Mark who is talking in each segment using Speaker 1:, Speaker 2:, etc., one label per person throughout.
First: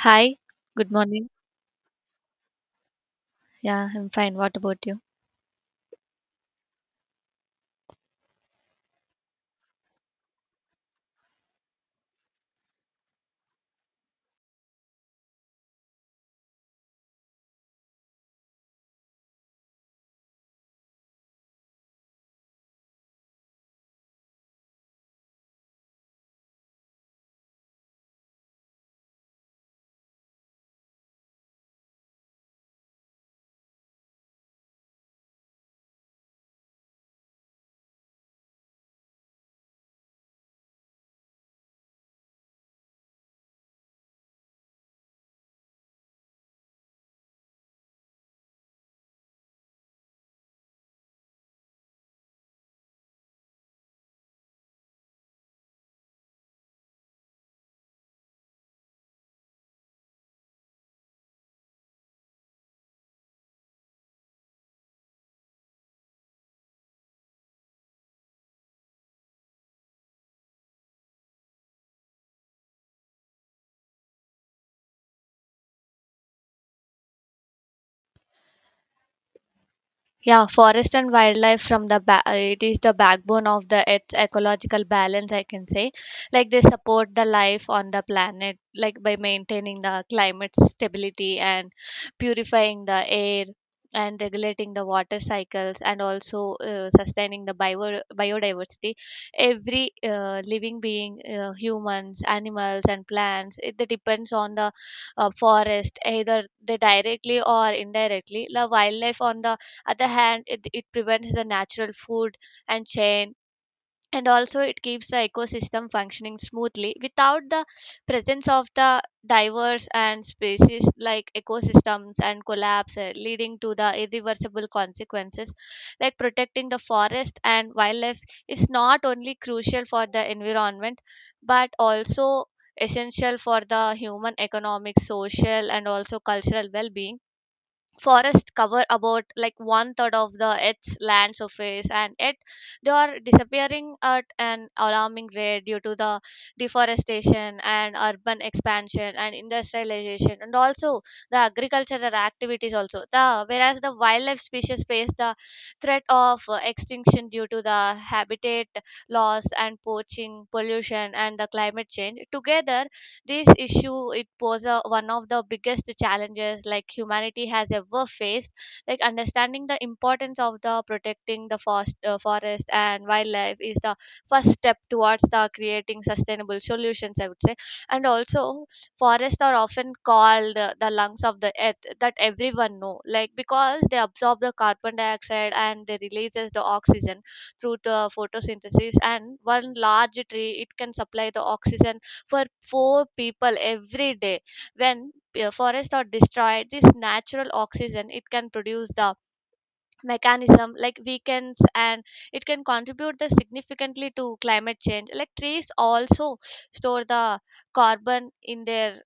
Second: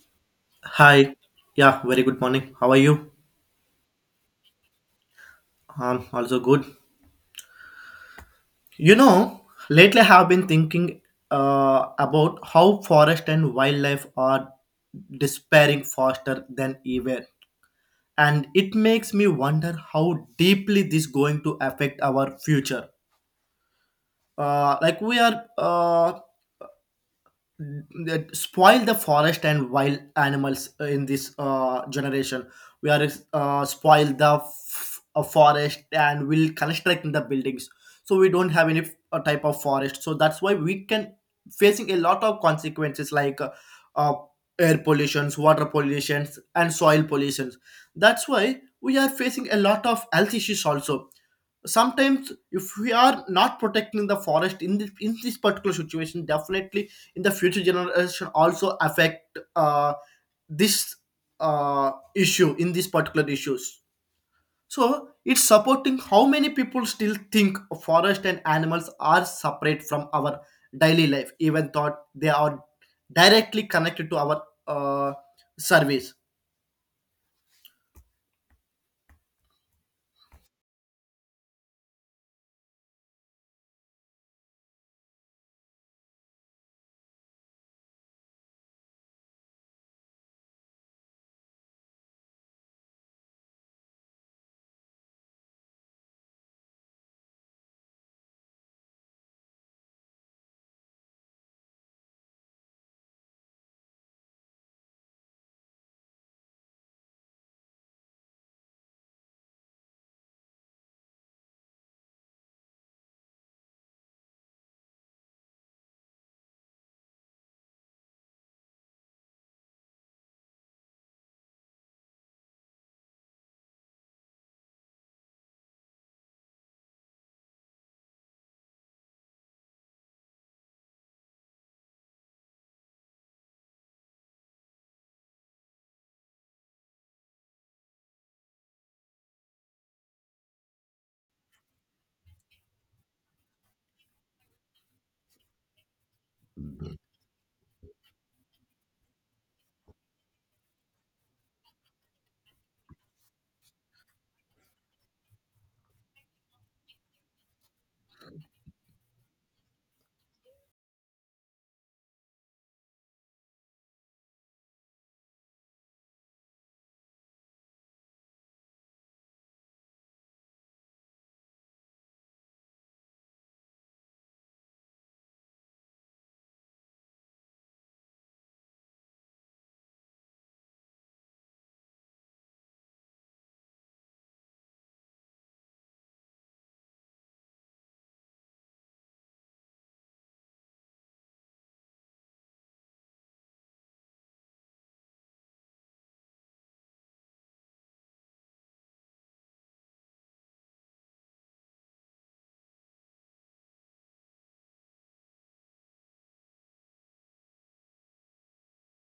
Speaker 1: Hi, good
Speaker 2: Hi.
Speaker 1: morning.
Speaker 2: Yeah, very good morning. How are you?
Speaker 1: Yeah, I'm fine. What about you?
Speaker 2: I'm also good. You know, Lately I have been thinking about how forest and wildlife are despairing faster than ever. And it makes me wonder how deeply this going to affect our future. Like we are that spoil the forest and wild animals in this generation. We are spoil the forest and will construct in the buildings. So we don't have any type of forest. So that's why we can facing a lot of consequences like uh, air pollutions, water pollutions, and soil pollutions. That's why we are facing a lot of health issues also. Sometimes if we are not protecting the forest in this particular situation, definitely in the future generation also affect this issue in these particular issues. So it's supporting how many people still think forest and animals are separate from our daily life, even though they are directly connected to our service.
Speaker 1: Yeah, forest and wildlife from the it is the backbone of the Earth's ecological balance, I can say. Like, they support the life on the planet, like by maintaining the climate stability and purifying the air and regulating the water cycles and also sustaining the biodiversity. Every living being, humans, animals, and plants, it they depends on the forest, either they directly or indirectly. The wildlife on the other hand it prevents the natural food and chain and also it keeps the ecosystem functioning smoothly without the presence of the diverse and species like ecosystems and collapse leading to the irreversible consequences. Like protecting the forest and wildlife is not only crucial for the environment but also essential for the human economic social and also cultural well-being. Forests cover about like one third of the earth's land surface, and yet they are disappearing at an alarming rate due to the deforestation and urban expansion and industrialization and also the agricultural activities also, the whereas the wildlife species face the threat of extinction due to the habitat loss and poaching pollution and the climate change. Together this issue it was a, one of the biggest challenges like humanity has ever faced. Like understanding the importance of the protecting the forest, forest and wildlife is the first step towards the creating sustainable solutions, I would say. And also, forests are often called the lungs of the earth that everyone know, like because they absorb the carbon dioxide and they releases the oxygen through the photosynthesis, and one large tree it can supply the oxygen for four people every day. When forests are destroyed, this natural oxygen it can produce the mechanism like weekends, and it can contribute the significantly to climate change. Like trees also store the carbon in their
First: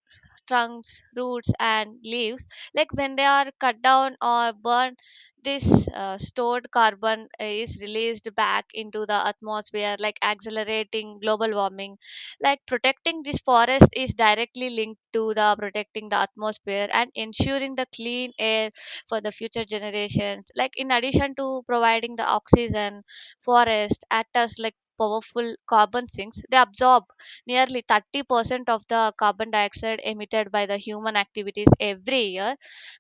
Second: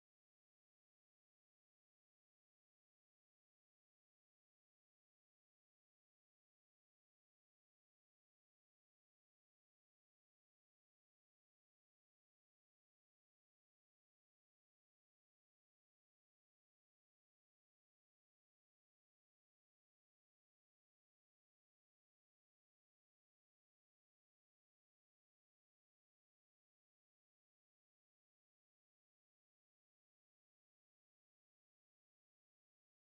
Speaker 1: trunks roots and leaves, like when they are cut down or burned this stored carbon is released back into the atmosphere, like accelerating global warming. Like protecting this forest is directly linked to the protecting the atmosphere and ensuring the clean air for the future generations. Like in addition to providing the oxygen, forest act as like powerful carbon sinks. They absorb nearly 30% of the carbon dioxide emitted by the human activities every year.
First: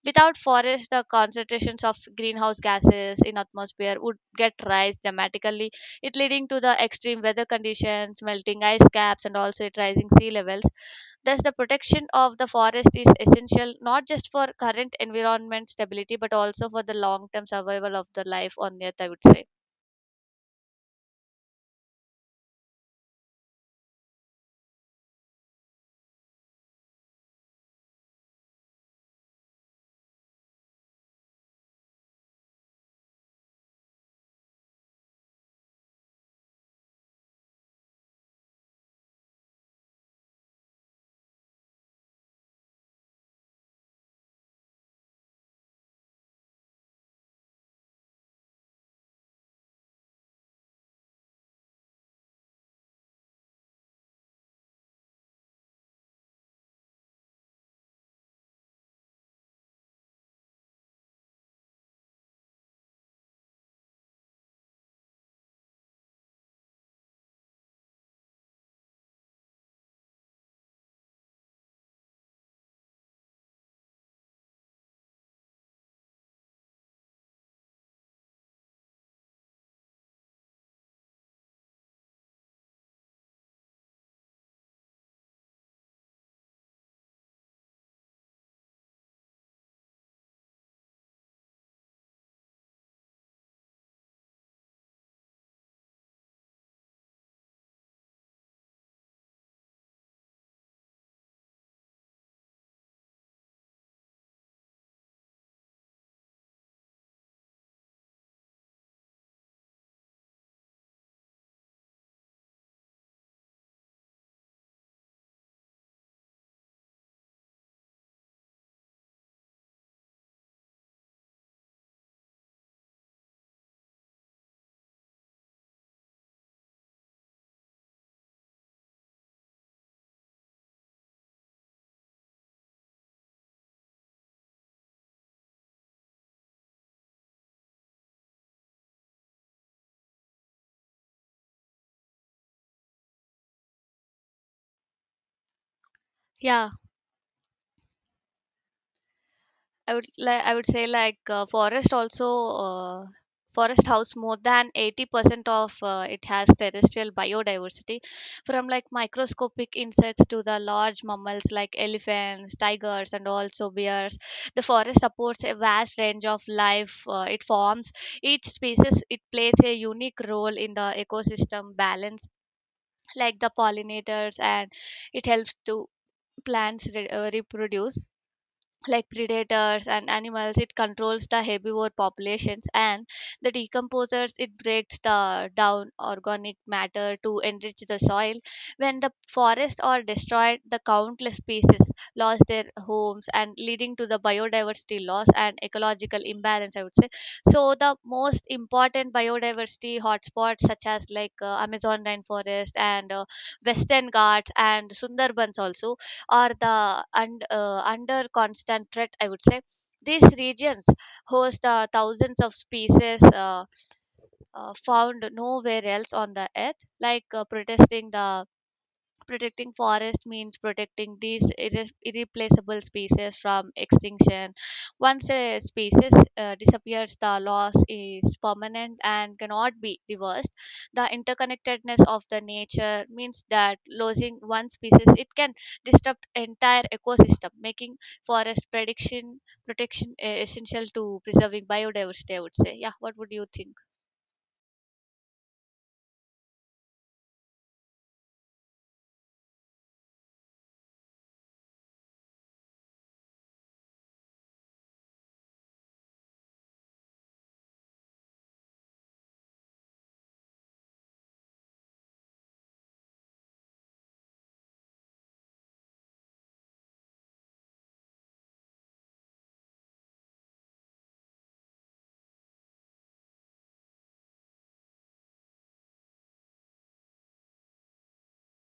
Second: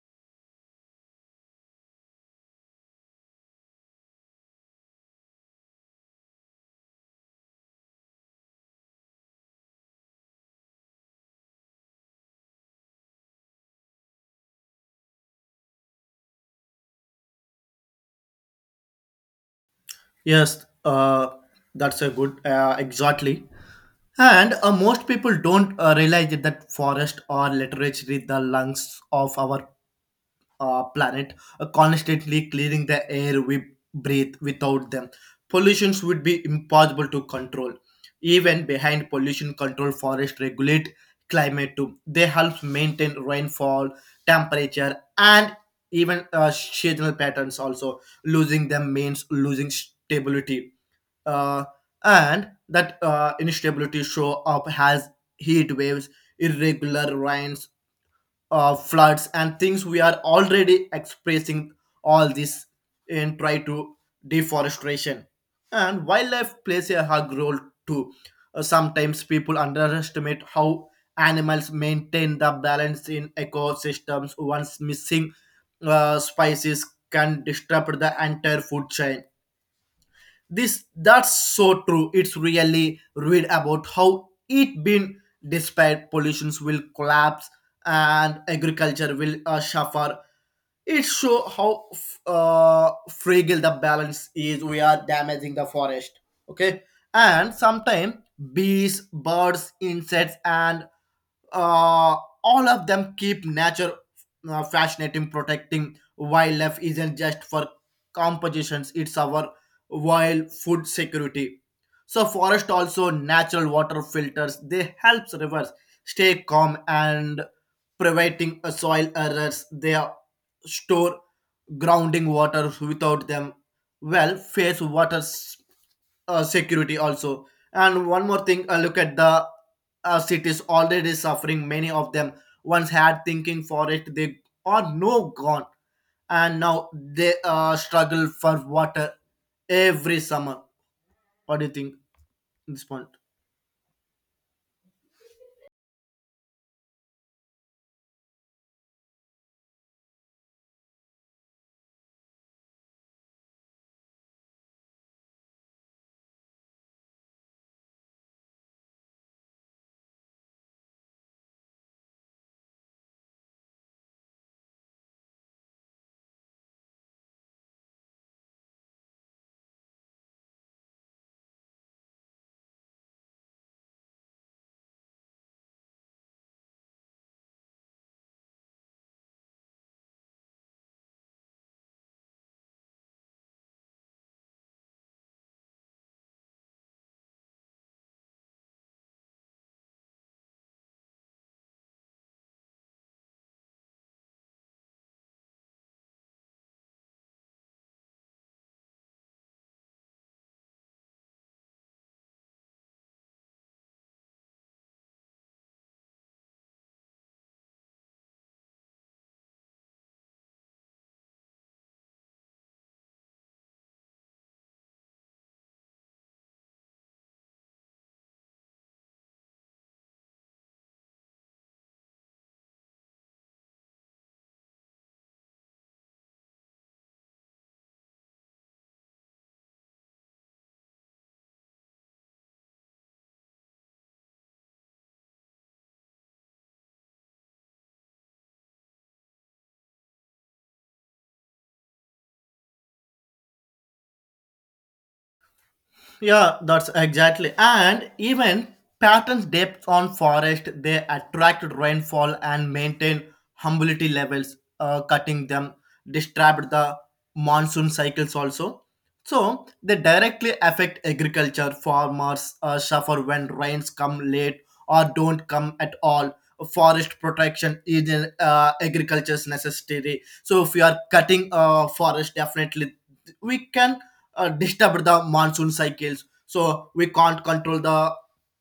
Speaker 1: Without forests, the concentrations of greenhouse gases in atmosphere would get rise dramatically, it leading to the extreme weather conditions melting ice caps and also it rising sea levels. Thus, the protection of the forest is essential not just for current environment stability but also for the long term survival of the life on Earth, I would say.
Speaker 2: Yes, that's a good, exactly. And most people don't realize it that forest or literature is the lungs of our planet, constantly clearing the air we breathe. Without them, pollutions would be impossible to control. Even behind pollution control, forests regulate climate too. They help maintain rainfall, temperature, and even seasonal patterns. Also, losing them means losing stability, uh, and that instability show up has heat waves, irregular rains, floods, and things we are already expressing all this in try to deforestation. And wildlife plays a hug role too. Sometimes people underestimate how animals maintain the balance in ecosystems. Once missing spices can disrupt the entire food chain. This that's so true, it's really read about how it been, despite pollutions will collapse and agriculture will suffer. It show how fragile the balance is. We are damaging the forest. Okay. And sometimes bees, birds, insects, and uh, all of them keep nature fascinating. Protecting wildlife isn't just for compositions, it's our wild food security. So forest also natural water filters, they helps rivers stay calm and preventing soil errors, store grounding water without them. Well face water security also. And one more thing, look at the cities already suffering. Many of them once had thinking for it, they are no gone, and now they struggle for water every summer. What do you think in this point?
Speaker 1: Yeah, I would say like forest also, uh, forest house more than 80% of it has terrestrial biodiversity, from like microscopic insects to the large mammals like elephants tigers and also bears. The forest supports a vast range of life, it forms. Each species it plays a unique role in the ecosystem balance, like the pollinators and it helps to plants reproduce, like predators and animals it controls the herbivore populations, and the decomposers it breaks the down organic matter to enrich the soil. When the forests are destroyed the countless species lost their homes and leading to the biodiversity loss and ecological imbalance, I would say. So the most important biodiversity hotspots such as like Amazon rainforest and Western Ghats and Sundarbans also, or the and under constant threat, I would say. These regions host thousands of species, found nowhere else on the earth, like protesting the protecting forest means protecting these irreplaceable species from extinction. Once a species disappears, the loss is permanent and cannot be reversed. The interconnectedness of the nature means that losing one species it can disrupt entire ecosystem, making forest prediction protection essential to preserving biodiversity, I would say. Yeah. What would you think?
Speaker 2: Yeah, that's exactly. And even patterns depth on forest, they attract rainfall and maintain humidity levels, cutting them, disturb the monsoon cycles also. So they directly affect agriculture. Farmers suffer when rains come late or don't come at all. Forest protection is an agriculture's necessary. So if you are cutting forest, definitely we can disturb the monsoon cycles, so we can't control the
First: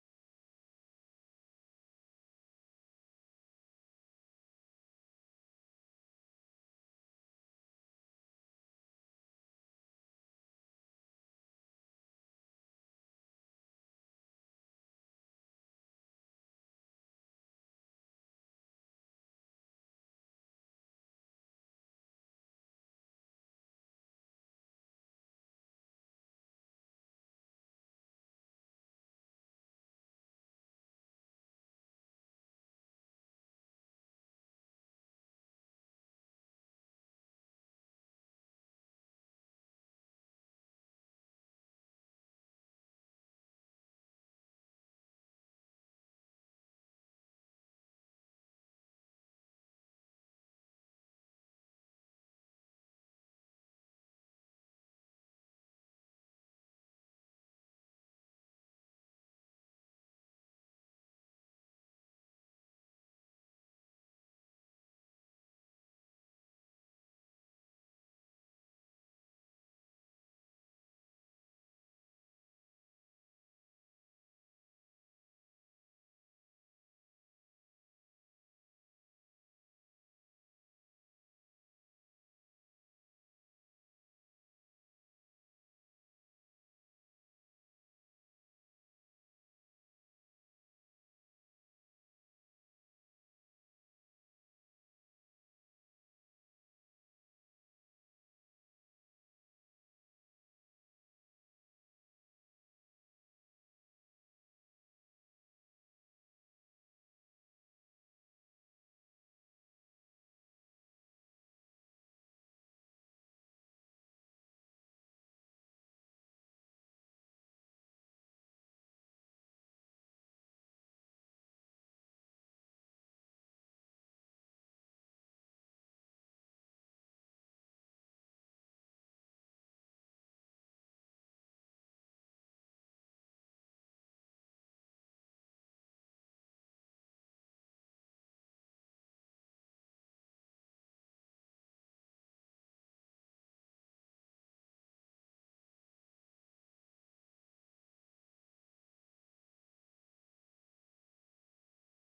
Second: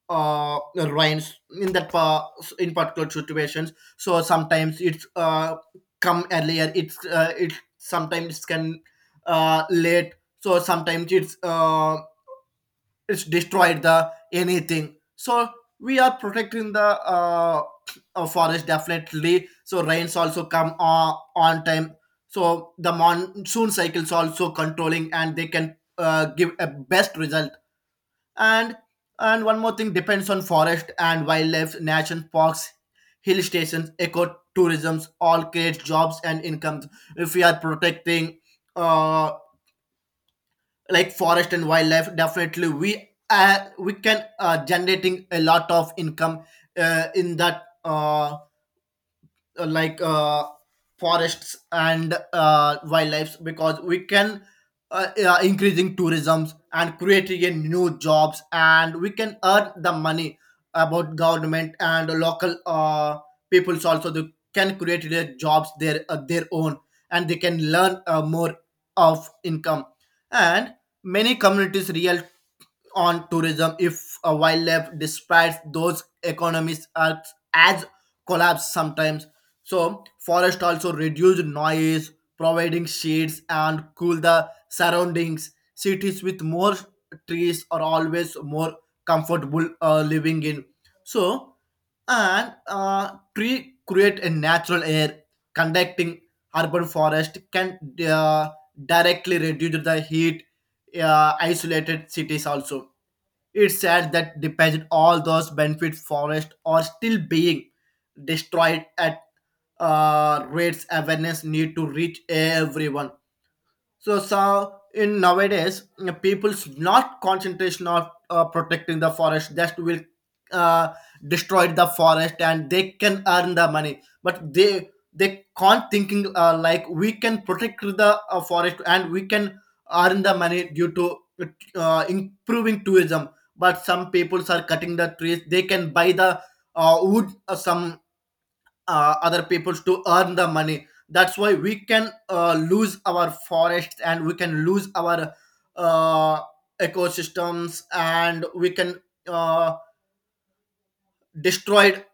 Speaker 2: rains in that pa- in particular situations. So sometimes it's come earlier, it sometimes can late. So sometimes it's destroyed the anything. So we are protecting the uh, forest definitely, so rains also come on time. So the monsoon cycles also controlling and they can give a best result. And and one more thing, depends on forest and wildlife, national parks, hill stations, ecotourisms all create jobs and incomes. If we are protecting uh, like forest and wildlife, definitely we can generating a lot of income in that like forests and wildlife. Because we can increasing tourism and creating a new jobs, and we can earn the money about government and local peoples also. They can create their jobs, their own. And they can learn more of income. And many communities real on tourism, if a wildlife despite those economies are as collapse sometimes. So forest also reduced noise, providing shades and cool the surroundings. Cities with more trees are always more comfortable living in. So and tree create a natural air. Conducting urban forest can uh, directly reduce the heat. Isolated cities also. It's sad that depends all those benefit forests are still being destroyed at rates. Awareness need to reach everyone. So in nowadays, people's not concentration of protecting the forest. Just will uh, destroy the forest and they can earn the money, but they can't thinking like we can protect the forest and we can earn the money due to improving tourism. But some peoples are cutting the trees. They can buy the wood. Some other people to earn the money, that's why we can lose our forests and we can lose our uh, ecosystems, and we can uh, destroyed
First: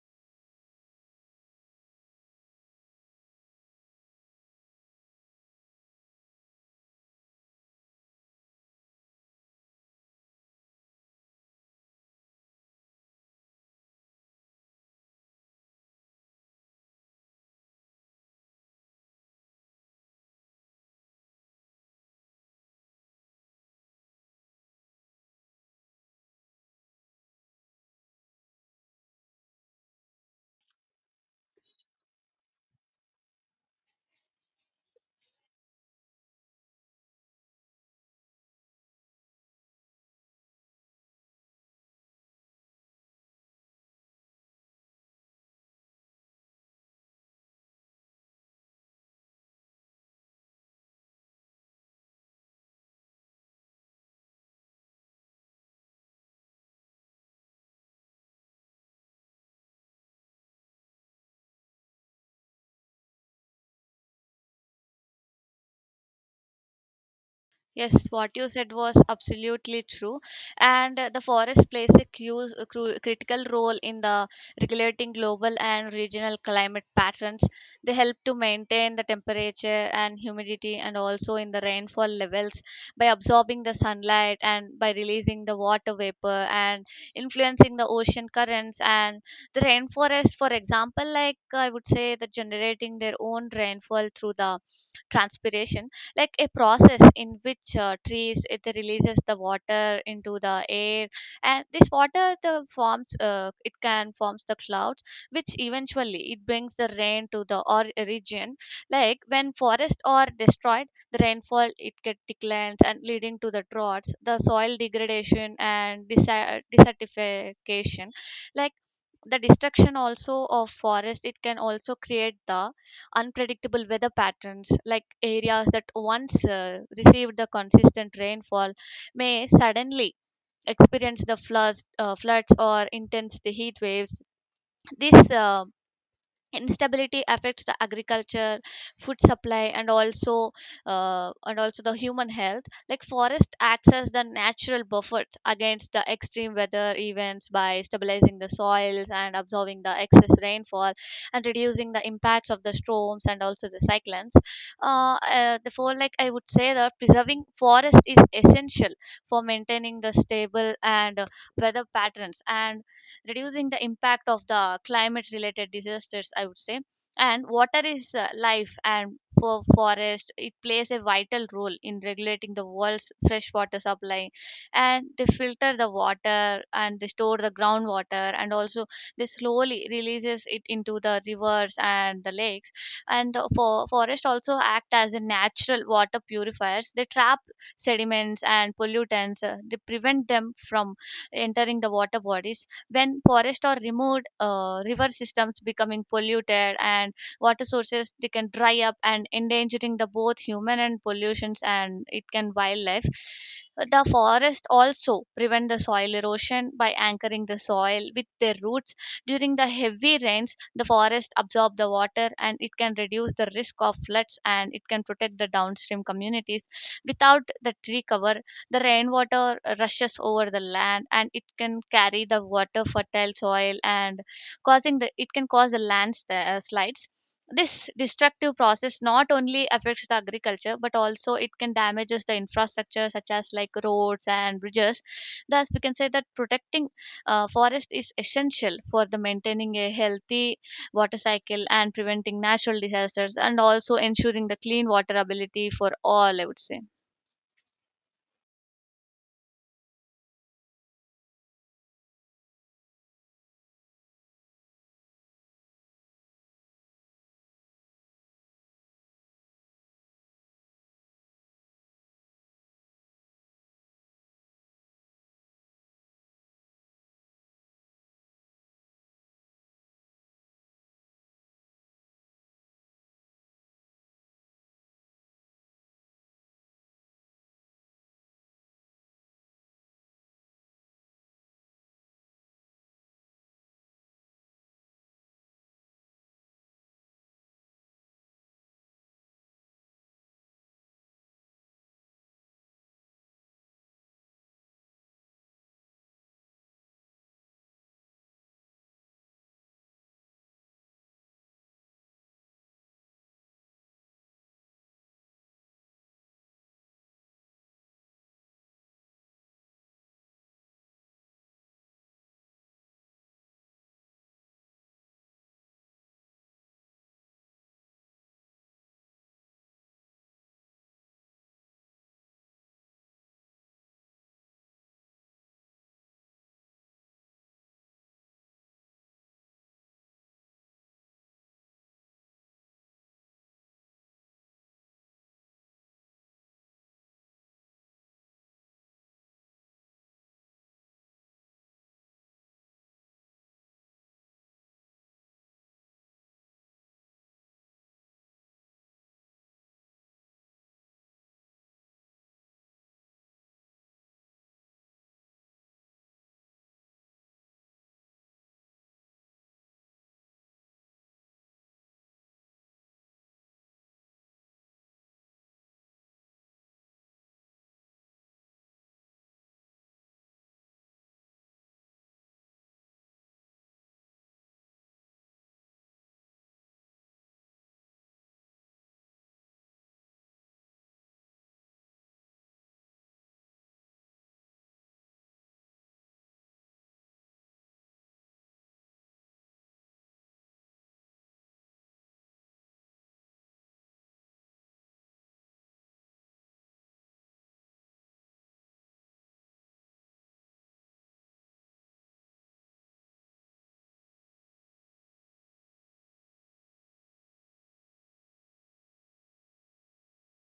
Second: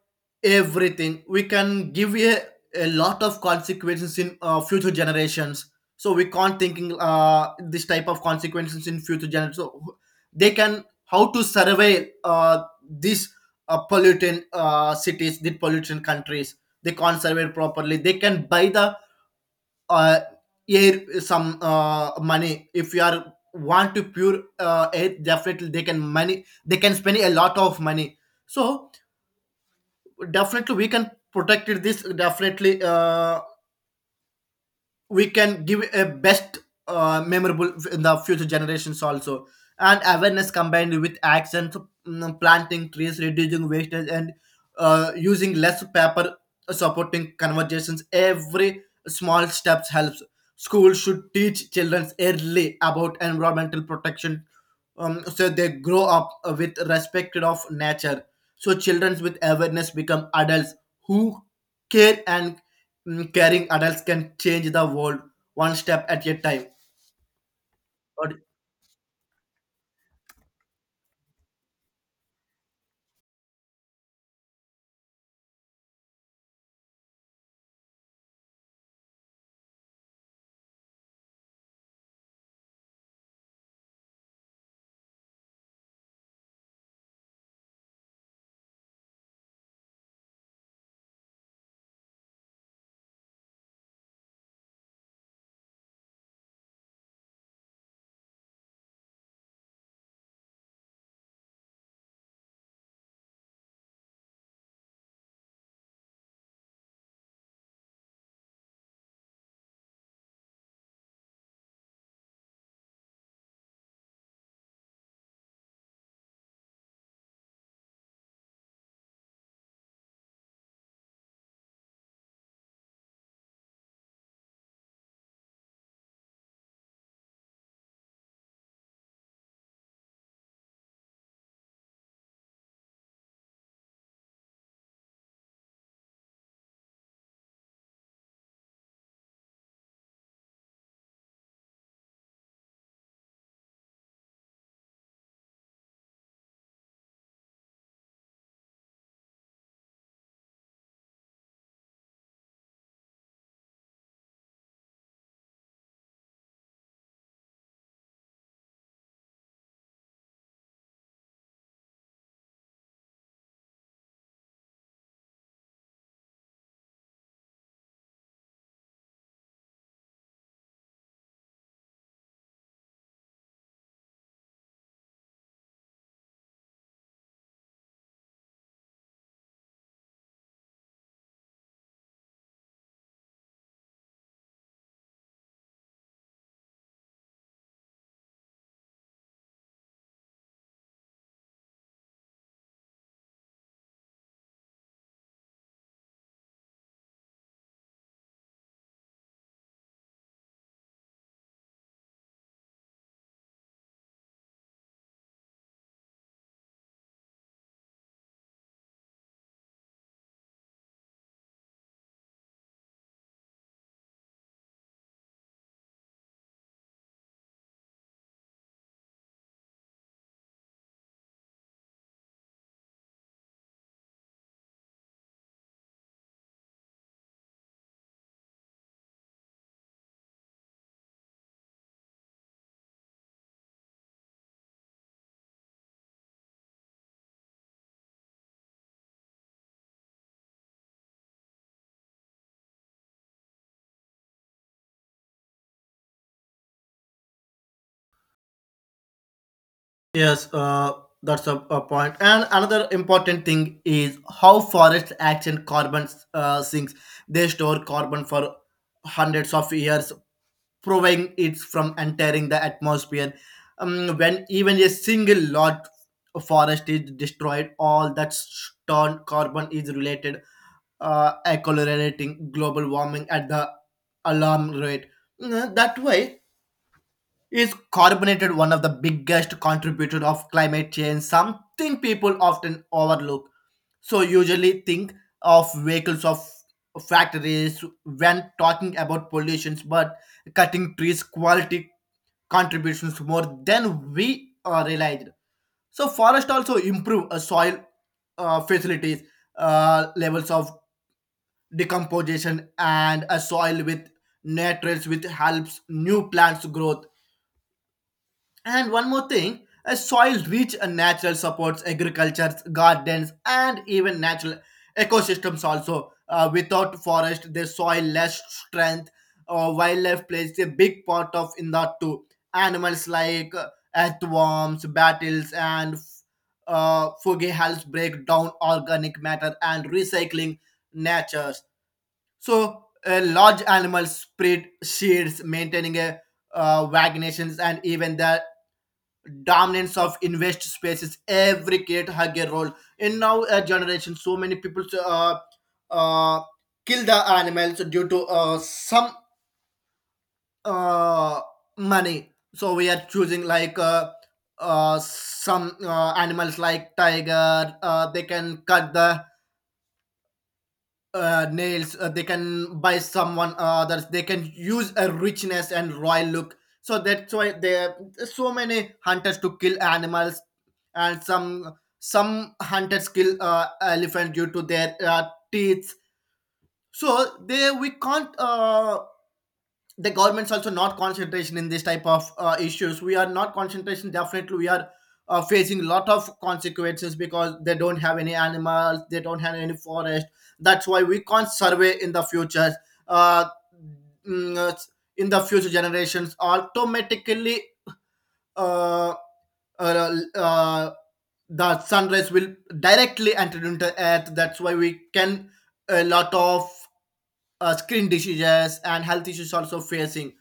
Speaker 2: everything. We can give a lot of consequences in future generations. So we can't thinking this type of consequences in future generations. So they can how to survey these pollutant cities, the pollutant countries. They can't survey properly, they can buy the uh, air, some money. If you are want to pure air, definitely they can money, they can spend a lot of money. So definitely we can protect it, this definitely we can give a best memorable in the future generations also. And awareness combined with actions. Planting trees, reducing wastage and using less paper, supporting conversations. Every small steps helps. Schools should teach children early about environmental protection, so they grow up with respect of nature. So children with awareness become adults who care, and caring adults can change the world one step at a time.
Speaker 1: Yes,
Speaker 2: But
Speaker 1: what you said was absolutely true. And the forest plays a critical role in the regulating global and regional climate patterns. They help to maintain the temperature and humidity and also in the rainfall levels by absorbing the sunlight and by releasing the water vapor and influencing the ocean currents, and the rainforest, for example, like I would say that generating their own rainfall through the transpiration, like a process in which trees it releases the water into the air, and this water the forms, it can forms the clouds which eventually it brings the rain to the or region. Like when forests are destroyed the rainfall it get declines and leading to the droughts the soil degradation and desertification. Like the destruction also of forest it can also create the unpredictable weather patterns, like areas that once received the consistent rainfall may suddenly experience the floods, floods or intense heat waves. This instability affects the agriculture food supply and also the human health. Like forest acts as the natural buffers against the extreme weather events by stabilizing the soils and absorbing the excess rainfall and reducing the impacts of the storms and also the cyclones. Therefore, like I would say that preserving forest is essential for maintaining the stable and weather patterns and reducing the impact of the climate related disasters, I would say. And water is life, and for forest it plays a vital role in regulating the world's freshwater supply. And they filter the water and they store the groundwater and also they slowly releases it into the rivers and the lakes, and the forest also act as a natural water purifiers. They trap sediments and pollutants, they prevent them from entering the water bodies. When forests are removed, river systems becoming polluted and water sources they can dry up, and endangering the both human and pollutions and it can wildlife. The forest also prevent the soil erosion by anchoring the soil with their roots. During the heavy rains the forest absorb the water and it can reduce the risk of floods, and it can protect the downstream communities. Without the tree cover the rainwater rushes over the land, and it can carry the water, fertile soil, and causing the it can cause the land slides. This destructive process not only affects the agriculture but also it can damages the infrastructure such as like roads and bridges. Thus, we can say that protecting forest is essential for the maintaining a healthy water cycle and preventing natural disasters and also ensuring the clean water ability for all, I would say.
Speaker 2: yes, that's a point. And another important thing is how forests act in carbon sinks. They store carbon for hundreds of years, proving it from entering the atmosphere. When even a single lot of forest is destroyed, all that stored carbon is related, accelerating global warming at the alarm rate. That way, is carbonated one of the biggest contributor of climate change, something people often overlook. So usually think of vehicles of factories when talking about pollutions, but cutting trees quality contributions more than we realized. So forest also improve soil facilities, levels of decomposition and a soil with nutrients which helps new plants growth. And one more thing, a soil rich and natural supports agriculture, gardens, and even natural ecosystems also. Without forest, the soil less strength. Wildlife plays a big part of in that too. Animals like earthworms, battles, and foggy helps break down organic matter and recycling natures. So, large animals spread seeds, maintaining a vaginations and even the dominance of invest spaces. Every kid had a role in now a generation, so many people uh, kill the animals due to some uh, money. So we are choosing like some animals like tiger, they can cut the nails, they can buy someone, others they can use a richness and royal look, so that's why there are so many hunters to kill animals. And some hunters kill elephant due to their teeth. So they we can't the government's also not concentration in this type of issues. We are not concentration, definitely we are facing a lot of consequences, because they don't have any animals, they don't have any forest. That's why we can't survey in the future, uh, mm, uh, in the future generations automatically. uh, uh, uh, the sunrise will directly enter into earth, that's why we can a lot of skin diseases and health issues also facing.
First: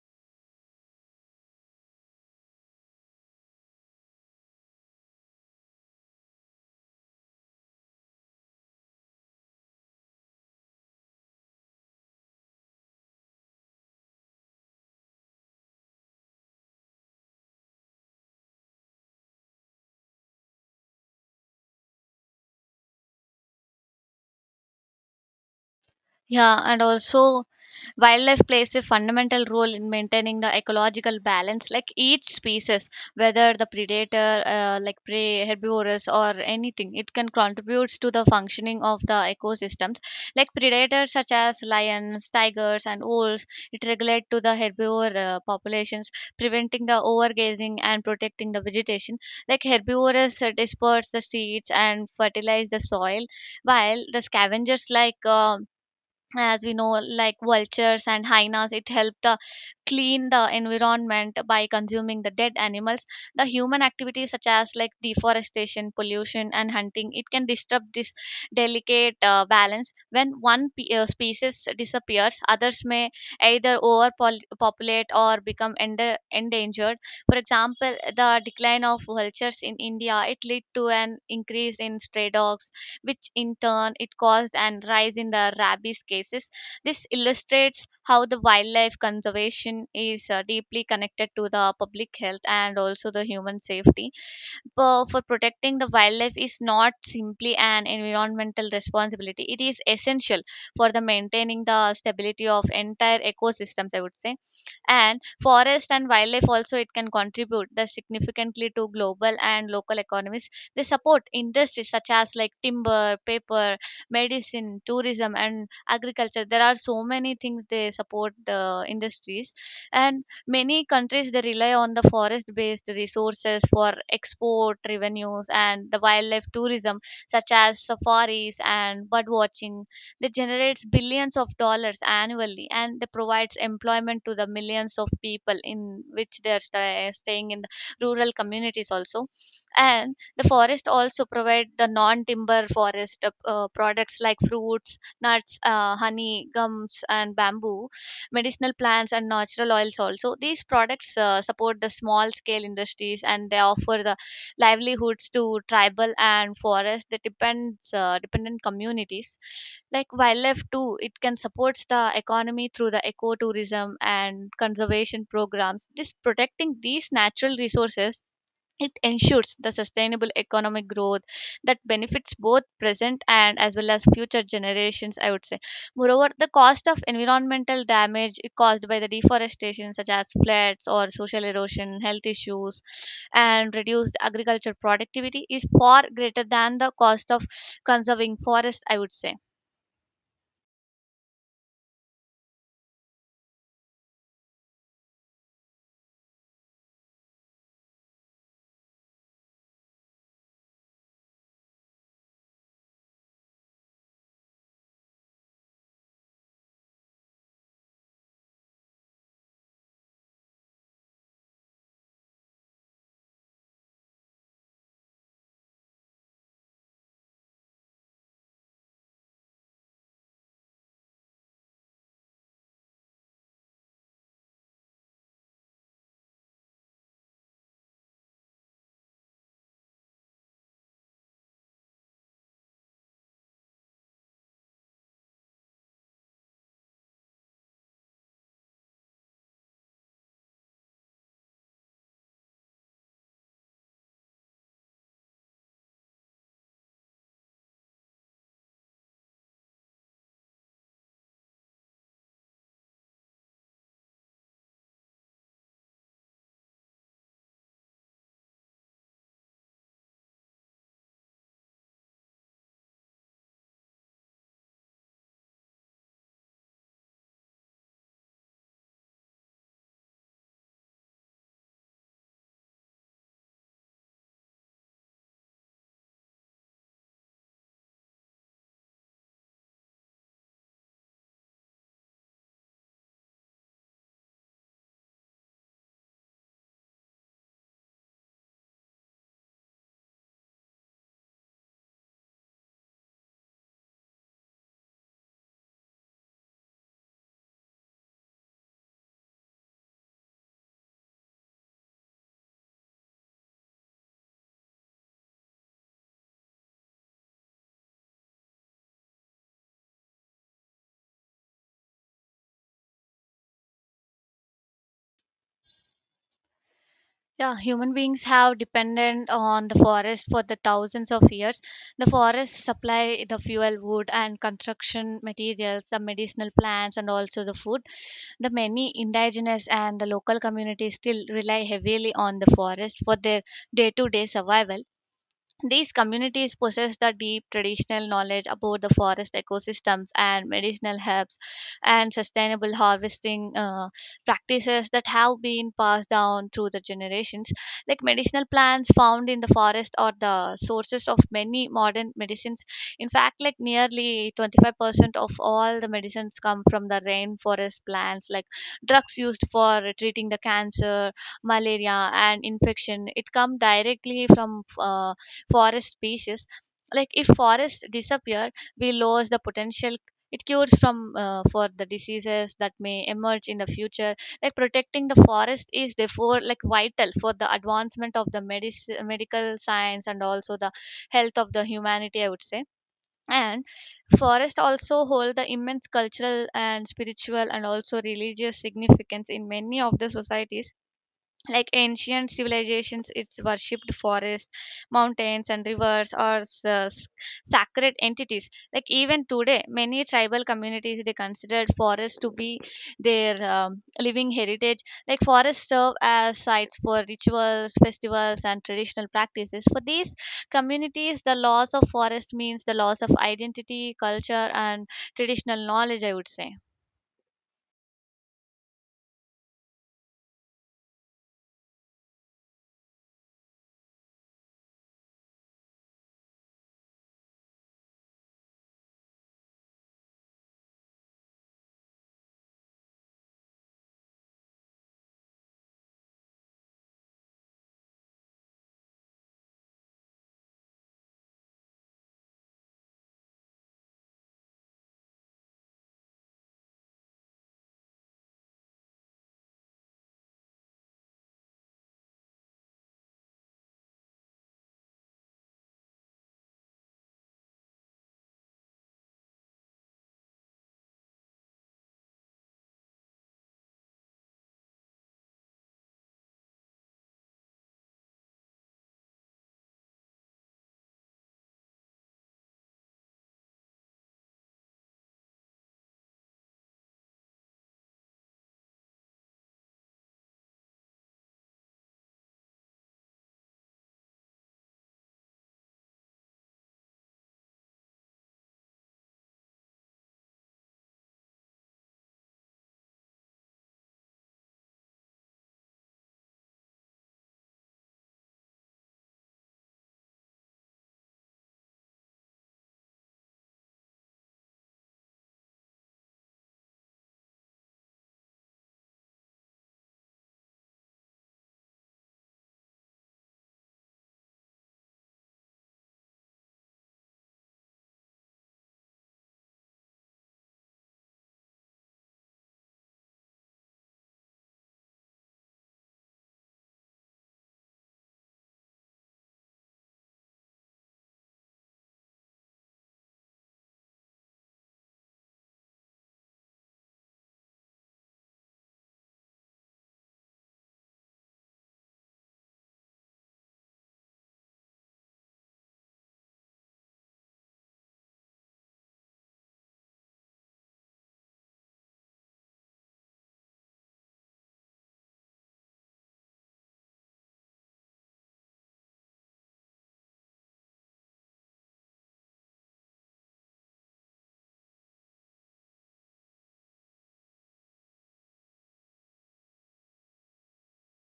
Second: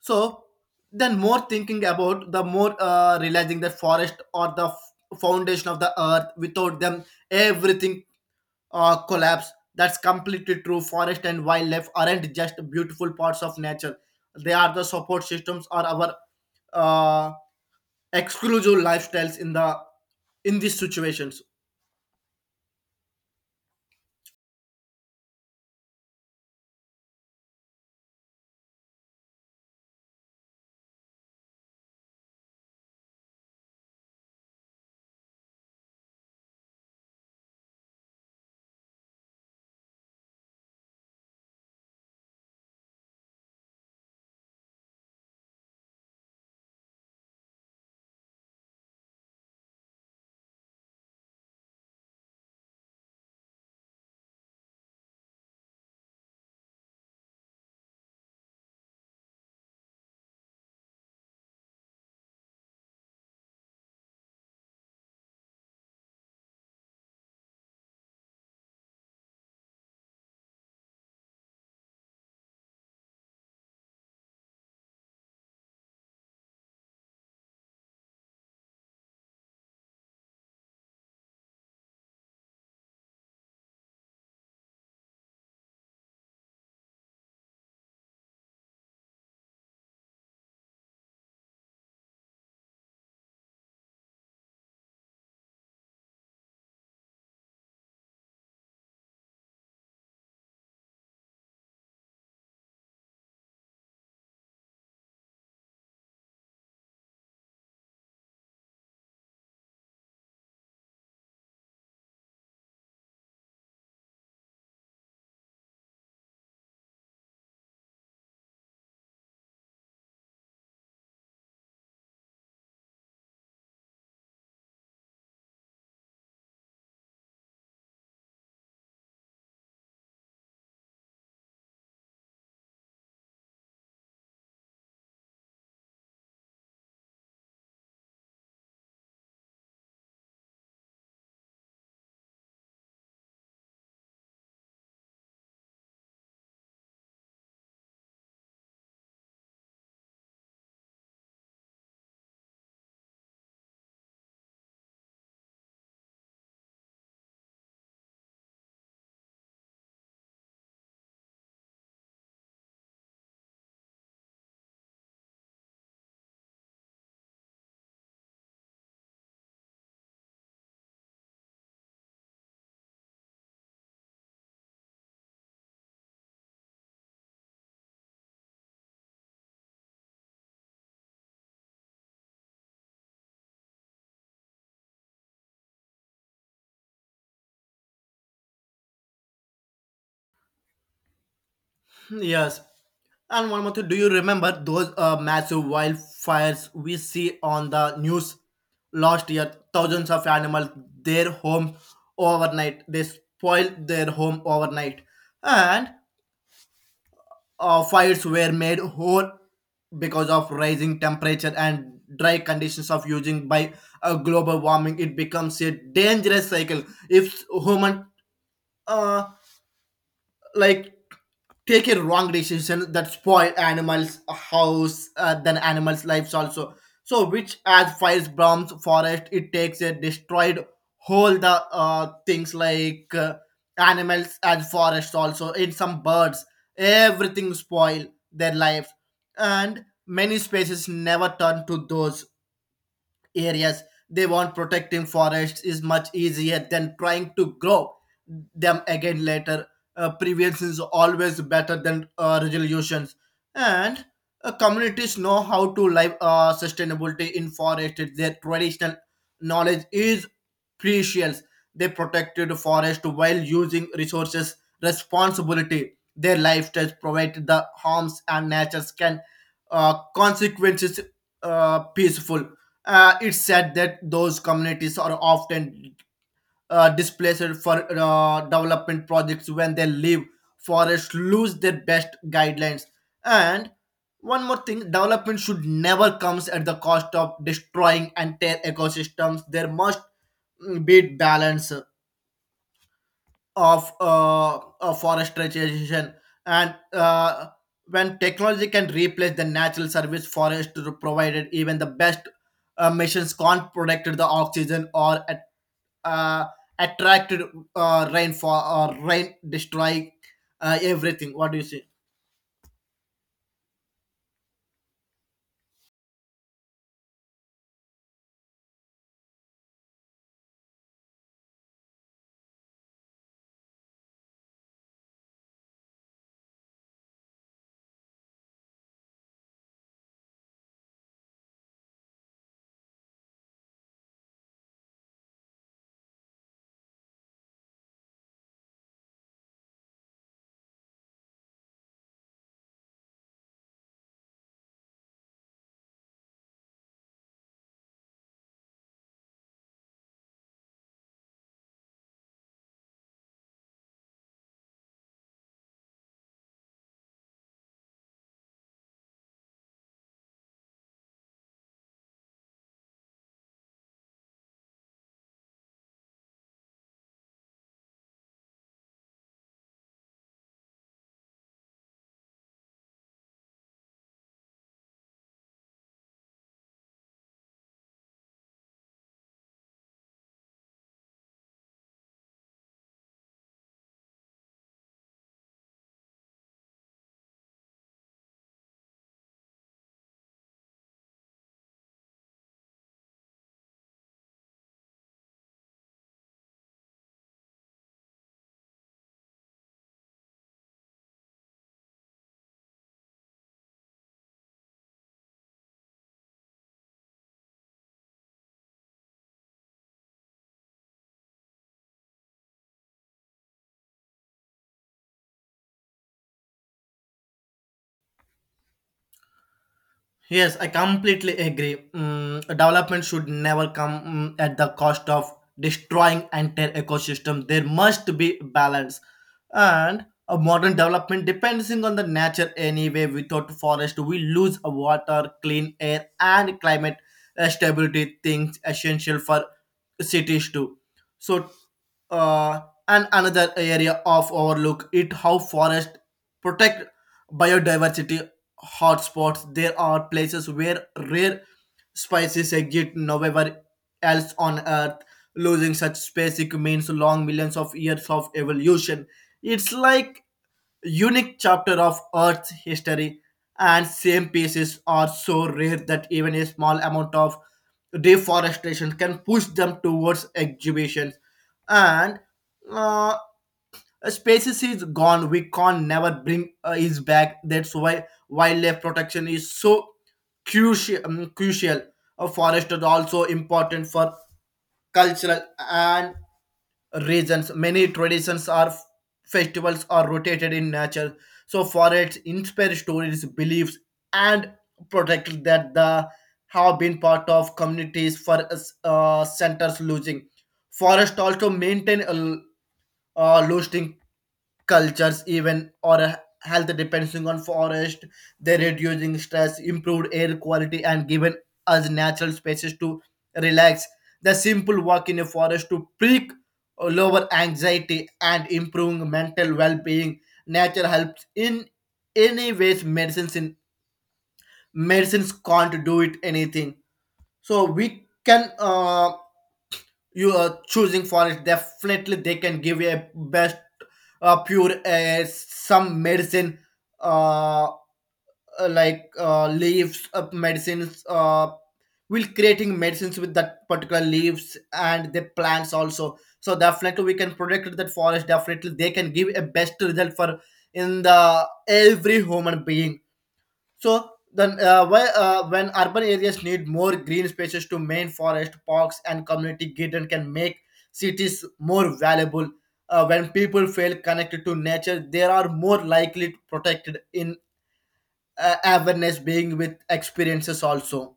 Speaker 2: So then more thinking about the more realizing that forest or the foundation of the earth, without them everything collapse. That's completely true, forest and wildlife aren't just beautiful parts of nature, they are the support systems or our uh, exclusive lifestyles in these situations.
Speaker 1: Yeah, and also wildlife plays a fundamental role in maintaining the ecological balance. Like each species, whether the predator, like prey, herbivorous, or anything, it can contributes to the functioning of the ecosystems. Like predators such as lions, tigers, and wolves, it regulate to the herbivore populations, preventing the overgrazing and protecting the vegetation. Like herbivorous disperse the seeds and fertilize the soil, while the scavengers like as we know like vultures and hyenas it helped clean the environment by consuming the dead animals. The human activities such as like deforestation pollution and hunting it can disturb this delicate balance. When one species disappears others may either overpopulate or become endangered. For example, the decline of vultures in India it led to an increase in stray dogs, which in turn it caused an rise in the rabies cases. This illustrates how the wildlife conservation is deeply connected to the public health and also the human safety. For protecting the wildlife is not simply an environmental responsibility, it is essential for the maintaining the stability of entire ecosystems, I would say. And forest and wildlife also it can contribute the significantly to global and local economies. They support industries such as like timber paper medicine tourism and agriculture. There are so many things they support the industries. And many countries they rely on the forest-based resources for export revenues and the wildlife tourism, such as safaris and bird watching, that generates billions of dollars annually, and they provides employment to the millions of people in which they are staying in the rural communities also. And the forest also provide the non-timber forest products like fruits, nuts, honey, gums, and bamboo, medicinal plants and natural oils also. These products support the small scale industries, and they offer the livelihoods to tribal and forest that depends dependent communities. Like wildlife too it can supports the economy through the ecotourism and conservation programs. This protecting these natural resources it ensures the sustainable economic growth that benefits both present and as well as future generations, I would say. Moreover, the cost of environmental damage caused by the deforestation, such as floods or social erosion health issues and reduced agriculture productivity, is far greater than the cost of conserving forests, I would say.
Speaker 2: Hmm, yes. And one more thing, do you remember those massive wildfires we see on the news last year? Thousands of animals, their home overnight. They spoiled their home overnight. And fires were made whole because of rising temperature and dry conditions of using by global warming. It becomes a dangerous cycle. If human, uh, like take a wrong decision that spoil animals house then animals lives also, so which as fires burns forest, it takes a destroyed whole the things like animals as forest also in some birds, everything spoil their lives, and many species never turn to those areas. They want protecting forests is much easier than trying to grow them again later. Prevention is always better than resolutions. And communities know how to live sustainability in forest. Their traditional knowledge is precious. They protected the forest while using resources responsibility. Their lifestyles provide the harms and natures can consequences, peaceful. It's said that those communities are often displaced for development projects. When they leave, forests lose their best guidelines. And one more thing, development should never comes at the cost of destroying entire ecosystems. There must be balance of forestation, and when technology can replace the natural service forest provided. Even the best machines can't protect the oxygen or at, uh, attracted rainfall or rain destroy everything. What do you say?
Speaker 1: Yeah, human beings have depended on the forest for the thousands of years. The forests supply the fuel, wood, and construction materials, the medicinal plants, and also the food. The many indigenous and the local communities still rely heavily on the forest for their day to day survival. These communities possess the deep traditional knowledge about the forest ecosystems and medicinal herbs and sustainable harvesting practices that have been passed down through the generations. Like medicinal plants found in the forest are the sources of many modern medicines. In fact, like nearly 25% of all the medicines come from the rainforest plants, like drugs used for treating the cancer, malaria, and infection. It comes directly from forest species. Like if forests disappear we lose the potential it cures from for the diseases that may emerge in the future. Like protecting the forest is therefore like vital for the advancement of the medical science and also the health of the humanity, I would say. And forests also hold the immense cultural and spiritual and also religious significance in many of the societies. Like ancient civilizations it's worshipped forests mountains and rivers or sacred entities. Like even today many tribal communities they considered forests to be their living heritage. Like forests serve as sites for rituals festivals and traditional practices. For these communities the loss of forest means the loss of identity culture and traditional knowledge, I would say.
Speaker 2: Yes, I completely agree. Development should never come at the cost of destroying entire ecosystem. There must be balance, and a modern development depending on the nature anyway. Without forest, we lose water, clean air, and climate stability. Things essential for cities too. So, uh, and another area of overlook it how forest protect biodiversity hotspots. There are places where rare species exist nowhere else on Earth. Losing such species means long millions of years of evolution. It's like unique chapter of Earth's history, and same pieces are so rare that even a small amount of deforestation can push them towards exhibitions. And uh, a species is gone; we can't never bring is back. That's why wildlife protection is so crucial. A forest is also important for cultural and regions. Many traditions or festivals are rotated in nature, so forests inspire stories, beliefs, and protects that the have been part of communities for us, centers. Losing forest also maintain a losing cultures even, or a health depending on forest. They reducing stress, improved air quality, and given us natural spaces to relax. The simple walk in a forest to peak lower anxiety and improving mental well-being. Nature helps in any ways. Medicines in medicines can't do it anything. So we can you are choosing for it, definitely they can give you a best pure some medicine, uh like leaves medicines will creating medicines with that particular leaves and the plants also. So definitely we can protect that forest. Definitely they can give a best result for in the every human being. So then, why, when urban areas need more green spaces to main forest, parks, and community garden can make cities more valuable. When people feel connected to nature, they are more likely to protected in awareness, being with experiences also.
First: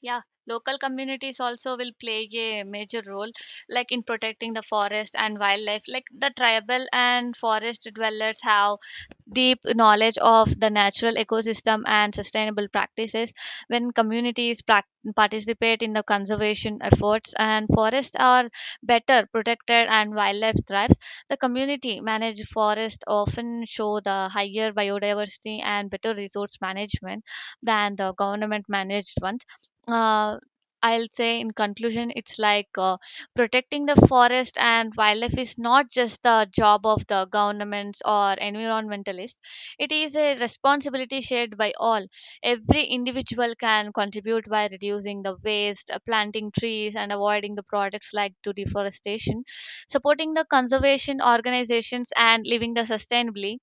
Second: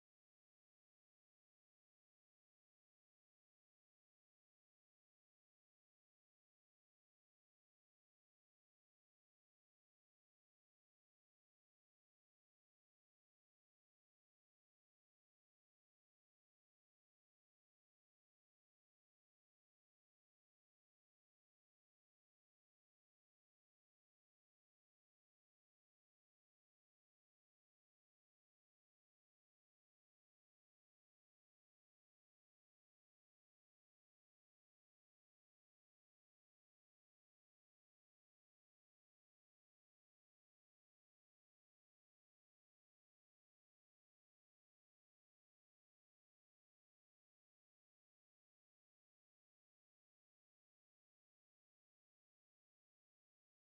Speaker 1: Yeah, local communities also will play a major role, like in protecting the forest and wildlife. Like the tribal and forest dwellers have deep knowledge of the natural ecosystem and sustainable practices. When communities participate in the conservation efforts, and forests are better protected and wildlife thrives, the community managed forests often show the higher biodiversity and better resource management than the government managed ones. uh, I'll say in conclusion, it's like protecting the forest and wildlife is not just the job of the governments or environmentalists. It is a responsibility shared by all. Every individual can contribute by reducing the waste, planting trees, and avoiding the products like to deforestation, supporting the conservation organizations, and living the sustainably.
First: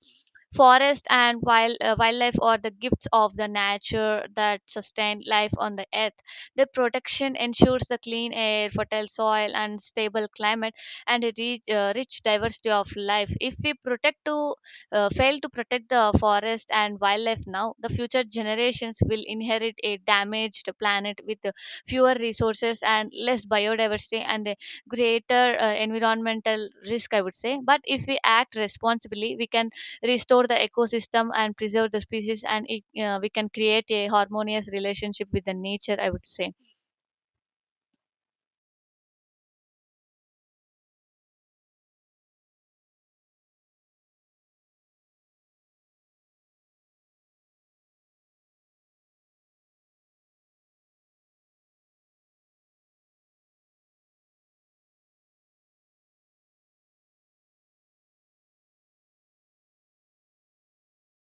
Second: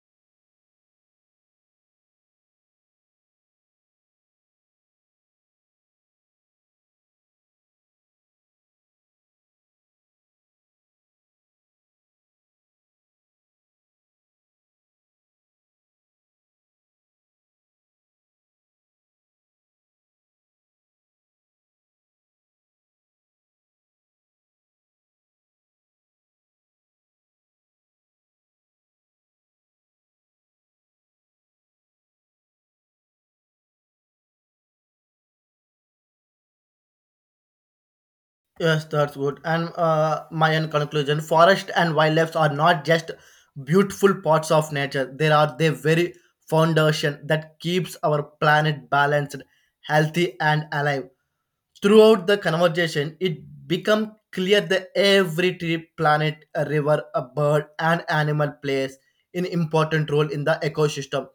Speaker 1: Forest and wildlife are the gifts of the nature that sustain life on the earth. Their protection ensures the clean air, fertile soil, and stable climate, and a rich diversity of life. If we protect to fail to protect the forest and wildlife now, the future generations will inherit a damaged planet with fewer resources and less biodiversity and a greater environmental risk, I would say. But if we act responsibly, we can restore the ecosystem and preserve the species, and we can create a harmonious relationship with the nature, I would say.
Speaker 2: Yes, that's good. And my end conclusion: forest and wildlife are not just beautiful parts of nature. They are the very foundation that keeps our planet balanced, healthy, and alive. Throughout the conversation, it became clear that every tree, planet, a river, a bird, and animal plays an important role in the ecosystem.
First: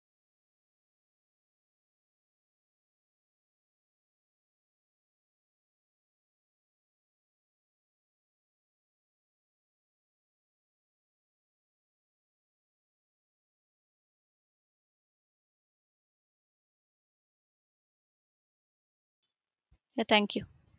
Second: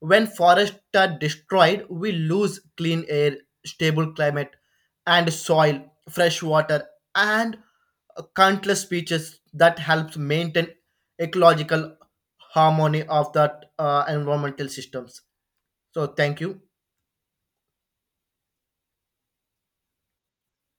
Speaker 2: When forests are destroyed, we lose clean air, stable climate, and soil, fresh water, and countless species that helps maintain ecological harmony of that environmental systems. So thank you.
Speaker 1: Yeah, thank you.